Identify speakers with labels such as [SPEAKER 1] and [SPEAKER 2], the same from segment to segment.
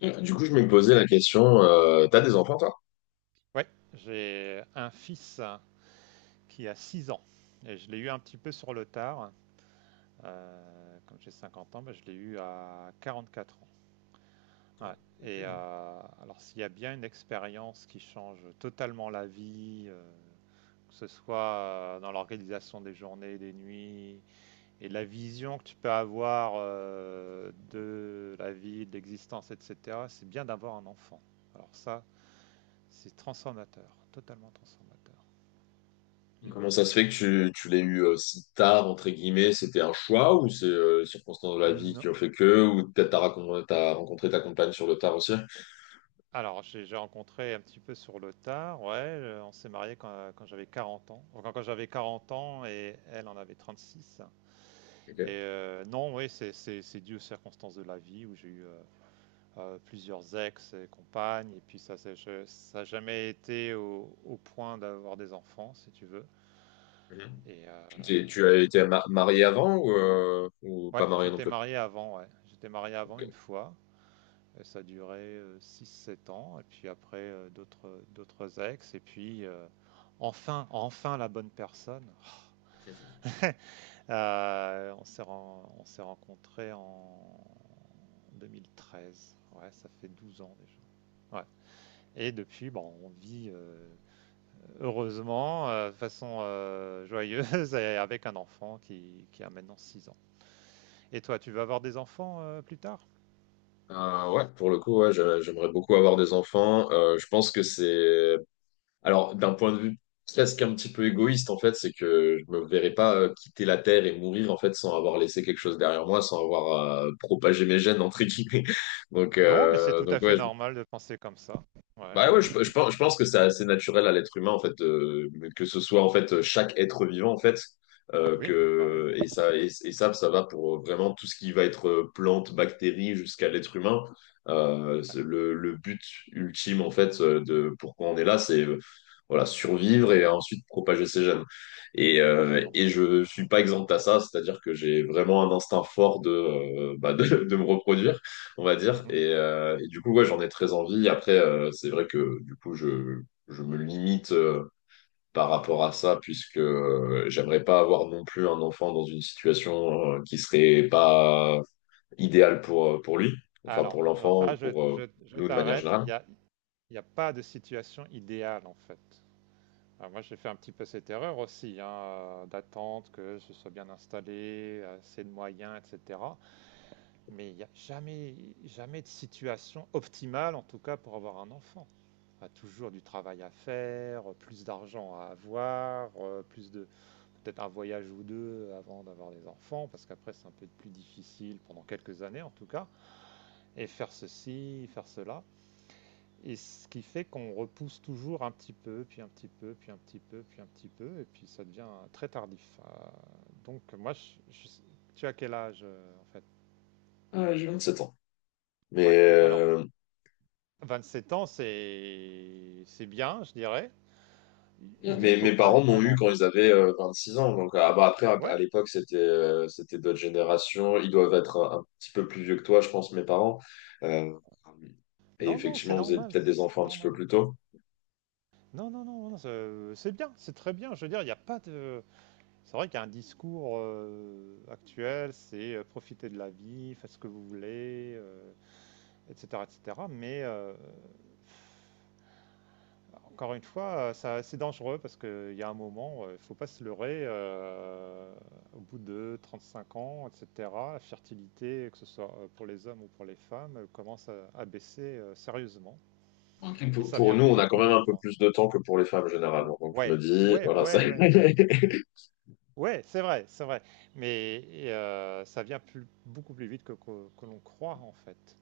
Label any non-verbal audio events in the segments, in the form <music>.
[SPEAKER 1] Mm. Du coup, je me posais la question, t'as des enfants, toi?
[SPEAKER 2] Ouais, j'ai un fils qui a 6 ans, et je l'ai eu un petit peu sur le tard. Comme j'ai 50 ans, je l'ai eu à 44 ans. Ouais.
[SPEAKER 1] Ok.
[SPEAKER 2] Alors, s'il y a bien une expérience qui change totalement la vie, que ce soit dans l'organisation des journées, des nuits, et la vision que tu peux avoir de la vie, de l'existence, etc., c'est bien d'avoir un enfant. Alors ça, c'est transformateur, totalement transformateur. Hmm.
[SPEAKER 1] Comment ça se fait que tu l'aies eu si tard, entre guillemets, c'était un choix ou c'est les circonstances de la vie qui
[SPEAKER 2] Non.
[SPEAKER 1] ont fait que, ou peut-être t'as rencontré ta compagne sur le tard aussi?
[SPEAKER 2] Alors, j'ai rencontré un petit peu sur le tard, ouais, on s'est marié quand j'avais 40 ans. Enfin, quand j'avais 40 ans et elle en avait 36.
[SPEAKER 1] Ok.
[SPEAKER 2] Non, oui, c'est dû aux circonstances de la vie où j'ai eu, plusieurs ex et compagnes, et puis ça s'est je ça n'a jamais été au point d'avoir des enfants, si tu veux.
[SPEAKER 1] Mhm.
[SPEAKER 2] et heu,
[SPEAKER 1] Tu as été marié avant ou pas
[SPEAKER 2] ouais,
[SPEAKER 1] marié non
[SPEAKER 2] j'étais
[SPEAKER 1] plus?
[SPEAKER 2] marié avant, ouais, j'étais marié avant
[SPEAKER 1] Ok.
[SPEAKER 2] une fois. Et ça a duré 6-7 ans, et puis après d'autres, d'autres ex, et puis enfin la bonne personne. On s'est, on s'est rencontrés en 2013, ouais, ça fait 12 ans déjà. Ouais. Et depuis, bon, on vit heureusement, de façon joyeuse, <laughs> et avec un enfant qui a maintenant 6 ans. Et toi, tu veux avoir des enfants plus tard?
[SPEAKER 1] Ouais, pour le coup, ouais, j'aimerais beaucoup avoir des enfants. Je pense que c'est. Alors, d'un point de vue presque un petit peu égoïste, en fait, c'est que je me verrais pas quitter la Terre et mourir, en fait, sans avoir laissé quelque chose derrière moi, sans avoir propagé mes gènes, entre guillemets. <laughs> Donc,
[SPEAKER 2] Non, mais c'est
[SPEAKER 1] euh,
[SPEAKER 2] tout
[SPEAKER 1] donc
[SPEAKER 2] à fait
[SPEAKER 1] ouais,
[SPEAKER 2] normal de penser comme ça. Ouais,
[SPEAKER 1] bah ouais, je pense, je pense que c'est assez naturel à l'être humain, en fait, que ce soit, en fait, chaque être vivant, en fait,
[SPEAKER 2] oui, bah oui,
[SPEAKER 1] que, et ça, et ça va pour vraiment tout ce qui va être plante, bactérie, jusqu'à l'être humain.
[SPEAKER 2] ouais,
[SPEAKER 1] C'est le but ultime, en fait, de pourquoi on est là, c'est voilà, survivre et ensuite propager ses gènes. Et, euh,
[SPEAKER 2] absolument.
[SPEAKER 1] et je suis pas exempt à ça, c'est-à-dire que j'ai vraiment un instinct fort de, bah, de me reproduire on va dire.
[SPEAKER 2] Mmh.
[SPEAKER 1] Et du coup, ouais, j'en ai très envie. Après, c'est vrai que du coup, je me limite par rapport à ça, puisque j'aimerais pas avoir non plus un enfant dans une situation qui serait pas idéale pour lui, enfin
[SPEAKER 2] Alors,
[SPEAKER 1] pour
[SPEAKER 2] alors
[SPEAKER 1] l'enfant, ou
[SPEAKER 2] ça, je
[SPEAKER 1] pour
[SPEAKER 2] je je
[SPEAKER 1] nous de manière
[SPEAKER 2] t'arrête,
[SPEAKER 1] générale.
[SPEAKER 2] il y a pas de situation idéale, en fait. Alors moi, j'ai fait un petit peu cette erreur aussi, hein, d'attendre que je sois bien installé, assez de moyens et cetera. Mais il y a jamais de situation optimale, en tout cas pour avoir un enfant. Il y a toujours du travail à faire, plus d'argent à avoir, plus de peut-être un voyage ou 2 avant d'avoir des enfants, parce qu'après c'est un peu plus difficile pendant quelques années en tout cas, et faire ceci, faire cela. Et ce qui fait qu'on repousse toujours un petit peu, puis un petit peu, puis un petit peu, puis un petit peu, et puis ça devient très tardif. Donc, tu as quel âge en fait?
[SPEAKER 1] J'ai 27 ans. Mais,
[SPEAKER 2] Ouais. Alors, 27 ans, c'est bien, je dirais.
[SPEAKER 1] Mm.
[SPEAKER 2] Je dis, il
[SPEAKER 1] Mes,
[SPEAKER 2] faut
[SPEAKER 1] mes
[SPEAKER 2] pas
[SPEAKER 1] parents m'ont
[SPEAKER 2] attendre
[SPEAKER 1] eu
[SPEAKER 2] en
[SPEAKER 1] quand
[SPEAKER 2] fait.
[SPEAKER 1] ils avaient 6 ans. Donc, ah bah, après, à
[SPEAKER 2] Ouais.
[SPEAKER 1] l'époque, c'était c'était d'autres générations. Ils doivent être un petit peu plus vieux que toi, je pense, mes parents. Euh, et
[SPEAKER 2] Non, non, c'est
[SPEAKER 1] effectivement, vous êtes
[SPEAKER 2] normal,
[SPEAKER 1] peut-être des
[SPEAKER 2] c'est
[SPEAKER 1] enfants un petit peu
[SPEAKER 2] normal.
[SPEAKER 1] plus tôt.
[SPEAKER 2] Non, non, non, non, c'est bien, c'est très bien. Je veux dire, il n'y a pas de. C'est vrai qu'il y a un discours actuel, c'est profiter de la vie, faites ce que vous voulez, etc., etc. Mais encore une fois, ça, c'est dangereux parce qu'il y a un moment, il ne faut pas se leurrer. Au bout de 35 ans, etc., la fertilité, que ce soit pour les hommes ou pour les femmes, commence à baisser sérieusement.
[SPEAKER 1] Ok.
[SPEAKER 2] Et
[SPEAKER 1] Pour,
[SPEAKER 2] ça
[SPEAKER 1] pour
[SPEAKER 2] vient
[SPEAKER 1] nous,
[SPEAKER 2] plus
[SPEAKER 1] on a
[SPEAKER 2] vite
[SPEAKER 1] quand
[SPEAKER 2] que
[SPEAKER 1] même
[SPEAKER 2] l'on
[SPEAKER 1] un peu
[SPEAKER 2] croit.
[SPEAKER 1] plus de temps que pour les femmes généralement. Donc, je me
[SPEAKER 2] Ouais,
[SPEAKER 1] dis,
[SPEAKER 2] ouais,
[SPEAKER 1] voilà, ça.
[SPEAKER 2] ouais,
[SPEAKER 1] <laughs>
[SPEAKER 2] ouais. Ouais, c'est vrai, c'est vrai. Mais ça vient plus, beaucoup plus vite que l'on croit, en fait.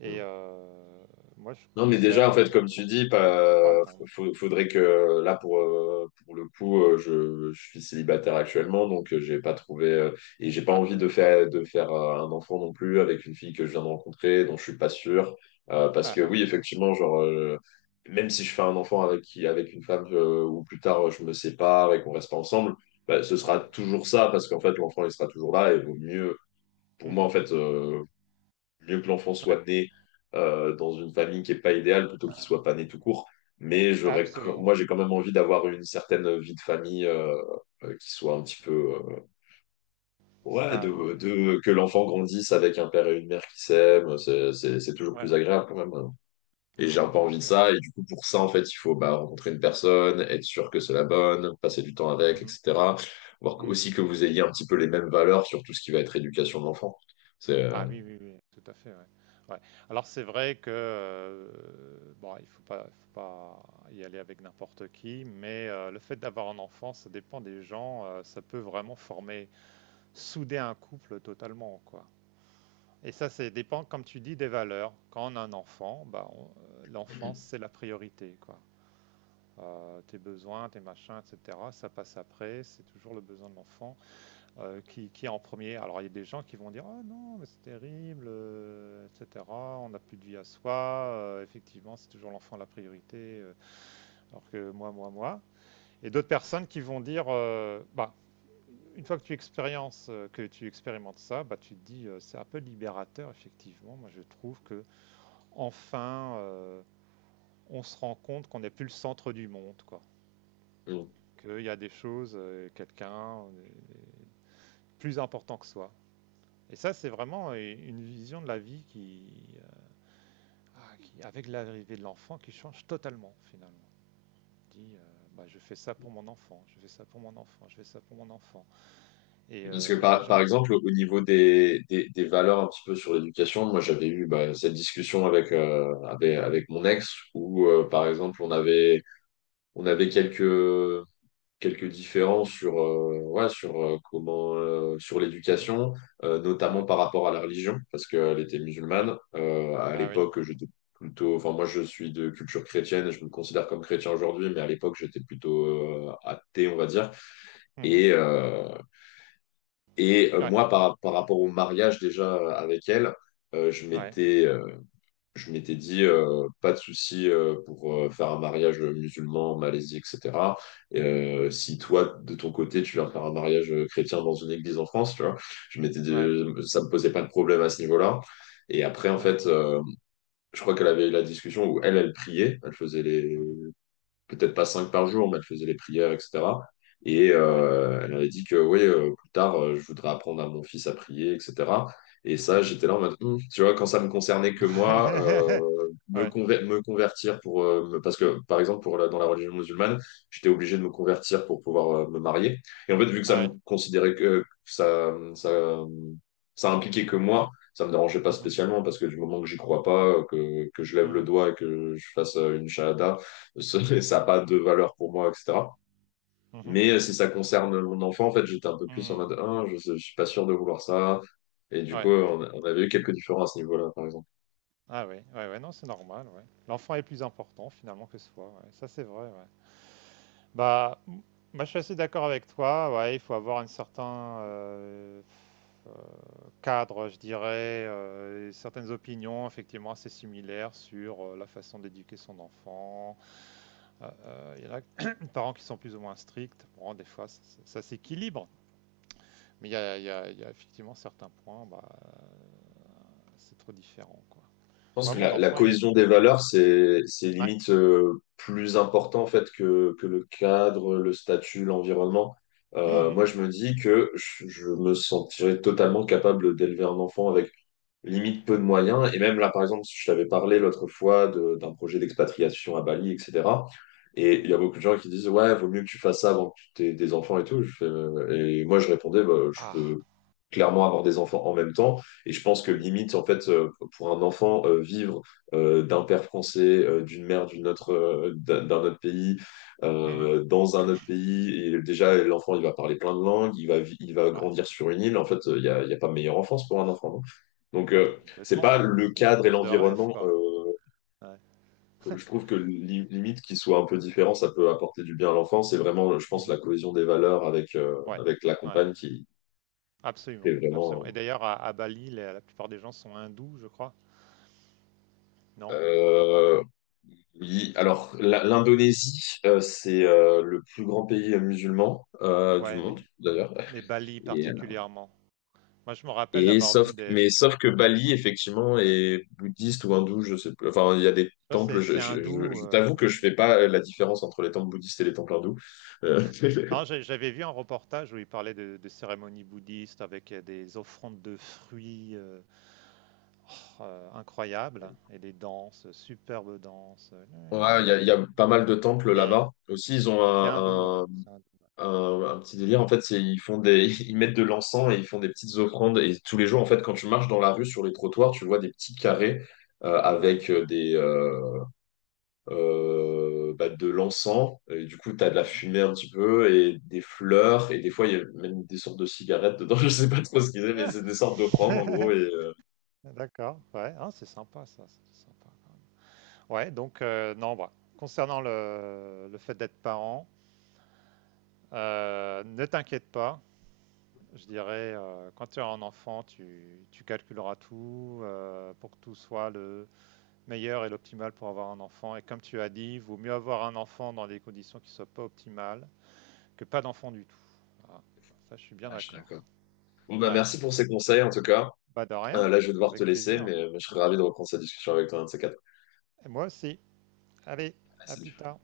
[SPEAKER 2] Et
[SPEAKER 1] Mm.
[SPEAKER 2] euh, moi, je
[SPEAKER 1] Non, mais déjà, en
[SPEAKER 2] conseille,
[SPEAKER 1] fait, comme tu dis,
[SPEAKER 2] ouais, faut pas
[SPEAKER 1] pas,
[SPEAKER 2] attendre.
[SPEAKER 1] faudrait que là, pour le coup, je suis célibataire actuellement, donc j'ai pas trouvé et j'ai pas
[SPEAKER 2] Ah,
[SPEAKER 1] envie de
[SPEAKER 2] ouais.
[SPEAKER 1] faire un enfant non plus avec une fille que je viens de rencontrer, dont je suis pas sûr. Parce
[SPEAKER 2] Ah,
[SPEAKER 1] que
[SPEAKER 2] ah.
[SPEAKER 1] oui, effectivement, genre même si je fais un enfant avec une femme ou plus tard je me sépare et qu'on reste pas ensemble, bah, ce
[SPEAKER 2] Ah
[SPEAKER 1] sera
[SPEAKER 2] oui.
[SPEAKER 1] toujours ça parce qu'en fait, l'enfant il sera toujours là et vaut mieux. Pour moi,
[SPEAKER 2] Mhm.
[SPEAKER 1] en fait mieux que l'enfant
[SPEAKER 2] Ouais,
[SPEAKER 1] soit né dans une famille qui n'est pas idéale plutôt qu'il soit pas né tout court. Mais j'aurais,
[SPEAKER 2] absolument.
[SPEAKER 1] moi, j'ai quand même envie d'avoir une certaine vie de famille qui soit un petit peu ouais,
[SPEAKER 2] Stable.
[SPEAKER 1] de, que
[SPEAKER 2] Ouais.
[SPEAKER 1] l'enfant grandisse avec un père et une mère qui s'aiment. C'est toujours plus
[SPEAKER 2] Ouais.
[SPEAKER 1] agréable quand même, hein. Et
[SPEAKER 2] Ah
[SPEAKER 1] j'ai un
[SPEAKER 2] bah
[SPEAKER 1] peu
[SPEAKER 2] bien
[SPEAKER 1] envie de
[SPEAKER 2] sûr. Ouais.
[SPEAKER 1] ça. Et du coup, pour ça, en fait, il faut bah, rencontrer une personne, être sûr que c'est la bonne, passer du temps avec,
[SPEAKER 2] Mhm.
[SPEAKER 1] etc. Voir
[SPEAKER 2] Mhm.
[SPEAKER 1] aussi que vous ayez un petit peu les mêmes valeurs sur tout ce qui va être éducation de l'enfant. C'est.
[SPEAKER 2] Ah oui, oui, oui, tout à fait. Ouais. Ouais. Alors c'est vrai que bon, il faut pas y aller avec n'importe qui, mais le fait d'avoir un enfant, ça dépend des gens. Ça peut vraiment former, souder un couple totalement, quoi. Et ça dépend, comme tu dis, des valeurs. Quand on a un enfant, bah, l'enfant, c'est la priorité, quoi. Tes besoins, tes machins, etc. Ça passe après, c'est toujours le besoin de l'enfant qui est en premier. Alors il y a des gens qui vont dire: «Ah non, mais c'est terrible, etc. On n'a plus de vie à soi, effectivement, c'est toujours l'enfant la priorité, alors que moi, moi, moi.» Et d'autres personnes qui vont dire: «Bah, une fois que tu expérimentes ça, bah, tu te dis c'est un peu libérateur, effectivement.» Moi, je trouve que enfin, euh, on se rend compte qu'on n'est plus le centre du monde, quoi.
[SPEAKER 1] Euh,
[SPEAKER 2] Qu'il y a des choses, quelqu'un plus important que soi. Et ça, c'est vraiment une vision de la vie qui, qui, avec l'arrivée de l'enfant, qui change totalement finalement. Dit, bah, je fais ça pour mon enfant, je fais ça pour mon enfant, je fais ça pour mon enfant. Et,
[SPEAKER 1] Parce que
[SPEAKER 2] des
[SPEAKER 1] par,
[SPEAKER 2] gens.
[SPEAKER 1] par exemple, au niveau des valeurs un petit peu sur l'éducation, moi j'avais eu bah, cette discussion avec mon ex où par exemple on avait quelques différences sur, ouais, sur, comment, sur
[SPEAKER 2] Mhm.
[SPEAKER 1] l'éducation, notamment
[SPEAKER 2] Ouais,
[SPEAKER 1] par rapport à la religion, parce qu'elle était
[SPEAKER 2] ouais,
[SPEAKER 1] musulmane. À
[SPEAKER 2] ah oui.
[SPEAKER 1] l'époque, j'étais plutôt, enfin moi je suis de culture chrétienne et je me considère comme chrétien aujourd'hui, mais à l'époque j'étais plutôt athée, on va dire.
[SPEAKER 2] Mhm.
[SPEAKER 1] Et, euh,
[SPEAKER 2] Ouais,
[SPEAKER 1] Moi, par rapport au mariage déjà avec elle, euh, je
[SPEAKER 2] ouais,
[SPEAKER 1] m'étais euh, je m'étais dit pas de souci pour faire un mariage musulman en Malaisie, etc. Si toi, de ton côté, tu veux faire un mariage chrétien dans une église en France, tu vois, je m'étais dit
[SPEAKER 2] ouais,
[SPEAKER 1] ça me posait pas de problème à ce niveau-là. Et après, en
[SPEAKER 2] ouais.
[SPEAKER 1] fait je crois qu'elle avait eu la discussion où elle priait, elle faisait les,
[SPEAKER 2] Mhm.
[SPEAKER 1] peut-être pas cinq par jour, mais elle faisait les prières, etc. Et
[SPEAKER 2] Ouais.
[SPEAKER 1] euh, elle avait dit que oui plus tard je voudrais apprendre à mon fils à prier, etc. Et ça,
[SPEAKER 2] Mhm.
[SPEAKER 1] j'étais là en mode, tu vois, quand ça me concernait que moi
[SPEAKER 2] <laughs> Ouais,
[SPEAKER 1] me convertir pour parce que par exemple, dans la religion musulmane, j'étais obligé de me convertir pour pouvoir me marier. Et en fait, vu que ça me
[SPEAKER 2] ouais.
[SPEAKER 1] considérait que ça impliquait que moi, ça me dérangeait pas
[SPEAKER 2] Mhm.
[SPEAKER 1] spécialement parce que du moment que j'y crois pas que je lève le
[SPEAKER 2] Mhm.
[SPEAKER 1] doigt et que je fasse une shahada, ça n'a
[SPEAKER 2] Mhm.
[SPEAKER 1] pas de valeur pour moi, etc.
[SPEAKER 2] Mhm.
[SPEAKER 1] Mais si ça concerne mon enfant, en fait, j'étais un peu plus en
[SPEAKER 2] Mhm.
[SPEAKER 1] mode, ah, je suis pas sûr de vouloir ça. Et du
[SPEAKER 2] Ouais.
[SPEAKER 1] coup, on avait eu quelques différences à ce niveau-là, par exemple.
[SPEAKER 2] Ah oui, ouais, ouais, non, c'est normal, ouais. L'enfant est plus important finalement que soi, ouais. Ça c'est vrai, ouais. Bah, m- Moi, je suis assez d'accord avec toi, ouais, il faut avoir un certain cadre, je dirais, et certaines opinions effectivement assez similaires sur la façon d'éduquer son enfant. Il y en a <coughs> <clears throat> des parents qui sont plus ou moins stricts, bon, des fois ça s'équilibre, mais il y a effectivement certains points, bah, c'est trop différent, quoi.
[SPEAKER 1] Je pense
[SPEAKER 2] Moi,
[SPEAKER 1] que
[SPEAKER 2] mon
[SPEAKER 1] la
[SPEAKER 2] enfant, il a...
[SPEAKER 1] cohésion des
[SPEAKER 2] Ouais.
[SPEAKER 1] valeurs, c'est
[SPEAKER 2] Ouais.
[SPEAKER 1] limite plus important en fait que le cadre, le statut, l'environnement. Moi,
[SPEAKER 2] Mhm.
[SPEAKER 1] je, me dis que je me sentirais totalement capable d'élever un enfant avec limite peu de moyens. Et même là, par exemple, je t'avais parlé l'autre fois d'un projet d'expatriation à Bali, etc. Et il y a
[SPEAKER 2] Mmh.
[SPEAKER 1] beaucoup de gens qui disent, ouais, vaut mieux que tu fasses ça avant que tu aies des enfants et tout. Je fais, Et moi, je répondais, bah, je
[SPEAKER 2] Ah!
[SPEAKER 1] peux clairement avoir des enfants en même temps. Et je pense que
[SPEAKER 2] Oui.
[SPEAKER 1] limite, en fait pour un enfant vivre d'un père français, d'une mère d'une autre d'un autre pays,
[SPEAKER 2] Mmh.
[SPEAKER 1] dans un autre pays, et déjà, l'enfant, il va parler plein de langues, il va grandir
[SPEAKER 2] Ouais.
[SPEAKER 1] sur une île. En fait il y a pas meilleure enfance pour un enfant, donc
[SPEAKER 2] Oh bah,
[SPEAKER 1] c'est pas
[SPEAKER 2] complètement,
[SPEAKER 1] le cadre et
[SPEAKER 2] enfance de rêve,
[SPEAKER 1] l'environnement.
[SPEAKER 2] quoi.
[SPEAKER 1] euh,
[SPEAKER 2] Ouais.
[SPEAKER 1] je trouve que limite qu'il soit un peu différent, ça peut apporter du bien à l'enfant. C'est vraiment, je pense, la
[SPEAKER 2] Mmh.
[SPEAKER 1] cohésion des valeurs avec, euh,
[SPEAKER 2] Ouais.
[SPEAKER 1] avec la
[SPEAKER 2] Ouais,
[SPEAKER 1] compagne
[SPEAKER 2] ouais.
[SPEAKER 1] qui est
[SPEAKER 2] Absolument, absolument,
[SPEAKER 1] vraiment.
[SPEAKER 2] et d'ailleurs à Bali, la plupart des gens sont hindous, je crois, non?
[SPEAKER 1] euh, euh, oui,
[SPEAKER 2] Ils sont
[SPEAKER 1] alors l'Indonésie c'est le plus grand pays musulman du
[SPEAKER 2] ouais,
[SPEAKER 1] monde, d'ailleurs.
[SPEAKER 2] mais Bali
[SPEAKER 1] Et euh,
[SPEAKER 2] particulièrement. Moi, je me rappelle d'avoir vu des
[SPEAKER 1] Sauf que Bali, effectivement,
[SPEAKER 2] ouais.
[SPEAKER 1] est bouddhiste ou hindou, je sais plus. Enfin, il y a des
[SPEAKER 2] Tu vois,
[SPEAKER 1] temples,
[SPEAKER 2] c'est c'est hindou,
[SPEAKER 1] je t'avoue que je fais pas la différence entre les temples bouddhistes et les temples hindous. Euh, <laughs>
[SPEAKER 2] non, j'avais vu un reportage où il parlait de cérémonies bouddhistes avec, des offrandes de fruits, incroyables, et des danses, superbes danses.
[SPEAKER 1] ouais, il y a pas mal de temples
[SPEAKER 2] Et,
[SPEAKER 1] là-bas. Aussi, ils ont
[SPEAKER 2] et c'est hindou, ouais.
[SPEAKER 1] un, un,
[SPEAKER 2] C'est hindou,
[SPEAKER 1] un,
[SPEAKER 2] ouais.
[SPEAKER 1] un petit délire. En fait, ils font des, <laughs> ils mettent de l'encens et ils font des petites offrandes. Et tous les jours, en fait, quand tu marches dans la rue, sur les trottoirs, tu vois des petits carrés
[SPEAKER 2] Ouais.
[SPEAKER 1] avec bah, de l'encens. Et du coup, tu as de la
[SPEAKER 2] Mhm.
[SPEAKER 1] fumée un petit peu et des fleurs. Et des fois, il y a même des sortes de cigarettes dedans. <laughs> Je sais pas trop ce qu'ils aiment, mais
[SPEAKER 2] Ah,
[SPEAKER 1] c'est des sortes d'offrandes en gros. Et, euh,
[SPEAKER 2] d'accord, ouais. Ah, c'est sympa ça, c'est sympa quand même. Ouais, donc non, bah, concernant le fait d'être parent, ne t'inquiète pas, je dirais, quand tu as un enfant, tu calculeras tout pour que tout soit le meilleur et l'optimal pour avoir un enfant. Et comme tu as dit, vaut mieux avoir un enfant dans des conditions qui ne soient pas optimales que pas d'enfant du tout. Voilà. Ça, je suis bien
[SPEAKER 1] ah, je suis
[SPEAKER 2] d'accord.
[SPEAKER 1] d'accord. Bon, bah,
[SPEAKER 2] Ouais,
[SPEAKER 1] merci pour ces conseils en tout cas.
[SPEAKER 2] pas de
[SPEAKER 1] Euh,
[SPEAKER 2] rien,
[SPEAKER 1] là, je vais devoir te
[SPEAKER 2] avec
[SPEAKER 1] laisser,
[SPEAKER 2] plaisir.
[SPEAKER 1] mais je serais ravi de reprendre cette discussion avec toi un de ces quatre.
[SPEAKER 2] Et moi aussi. Allez,
[SPEAKER 1] Ah,
[SPEAKER 2] à plus
[SPEAKER 1] salut.
[SPEAKER 2] tard.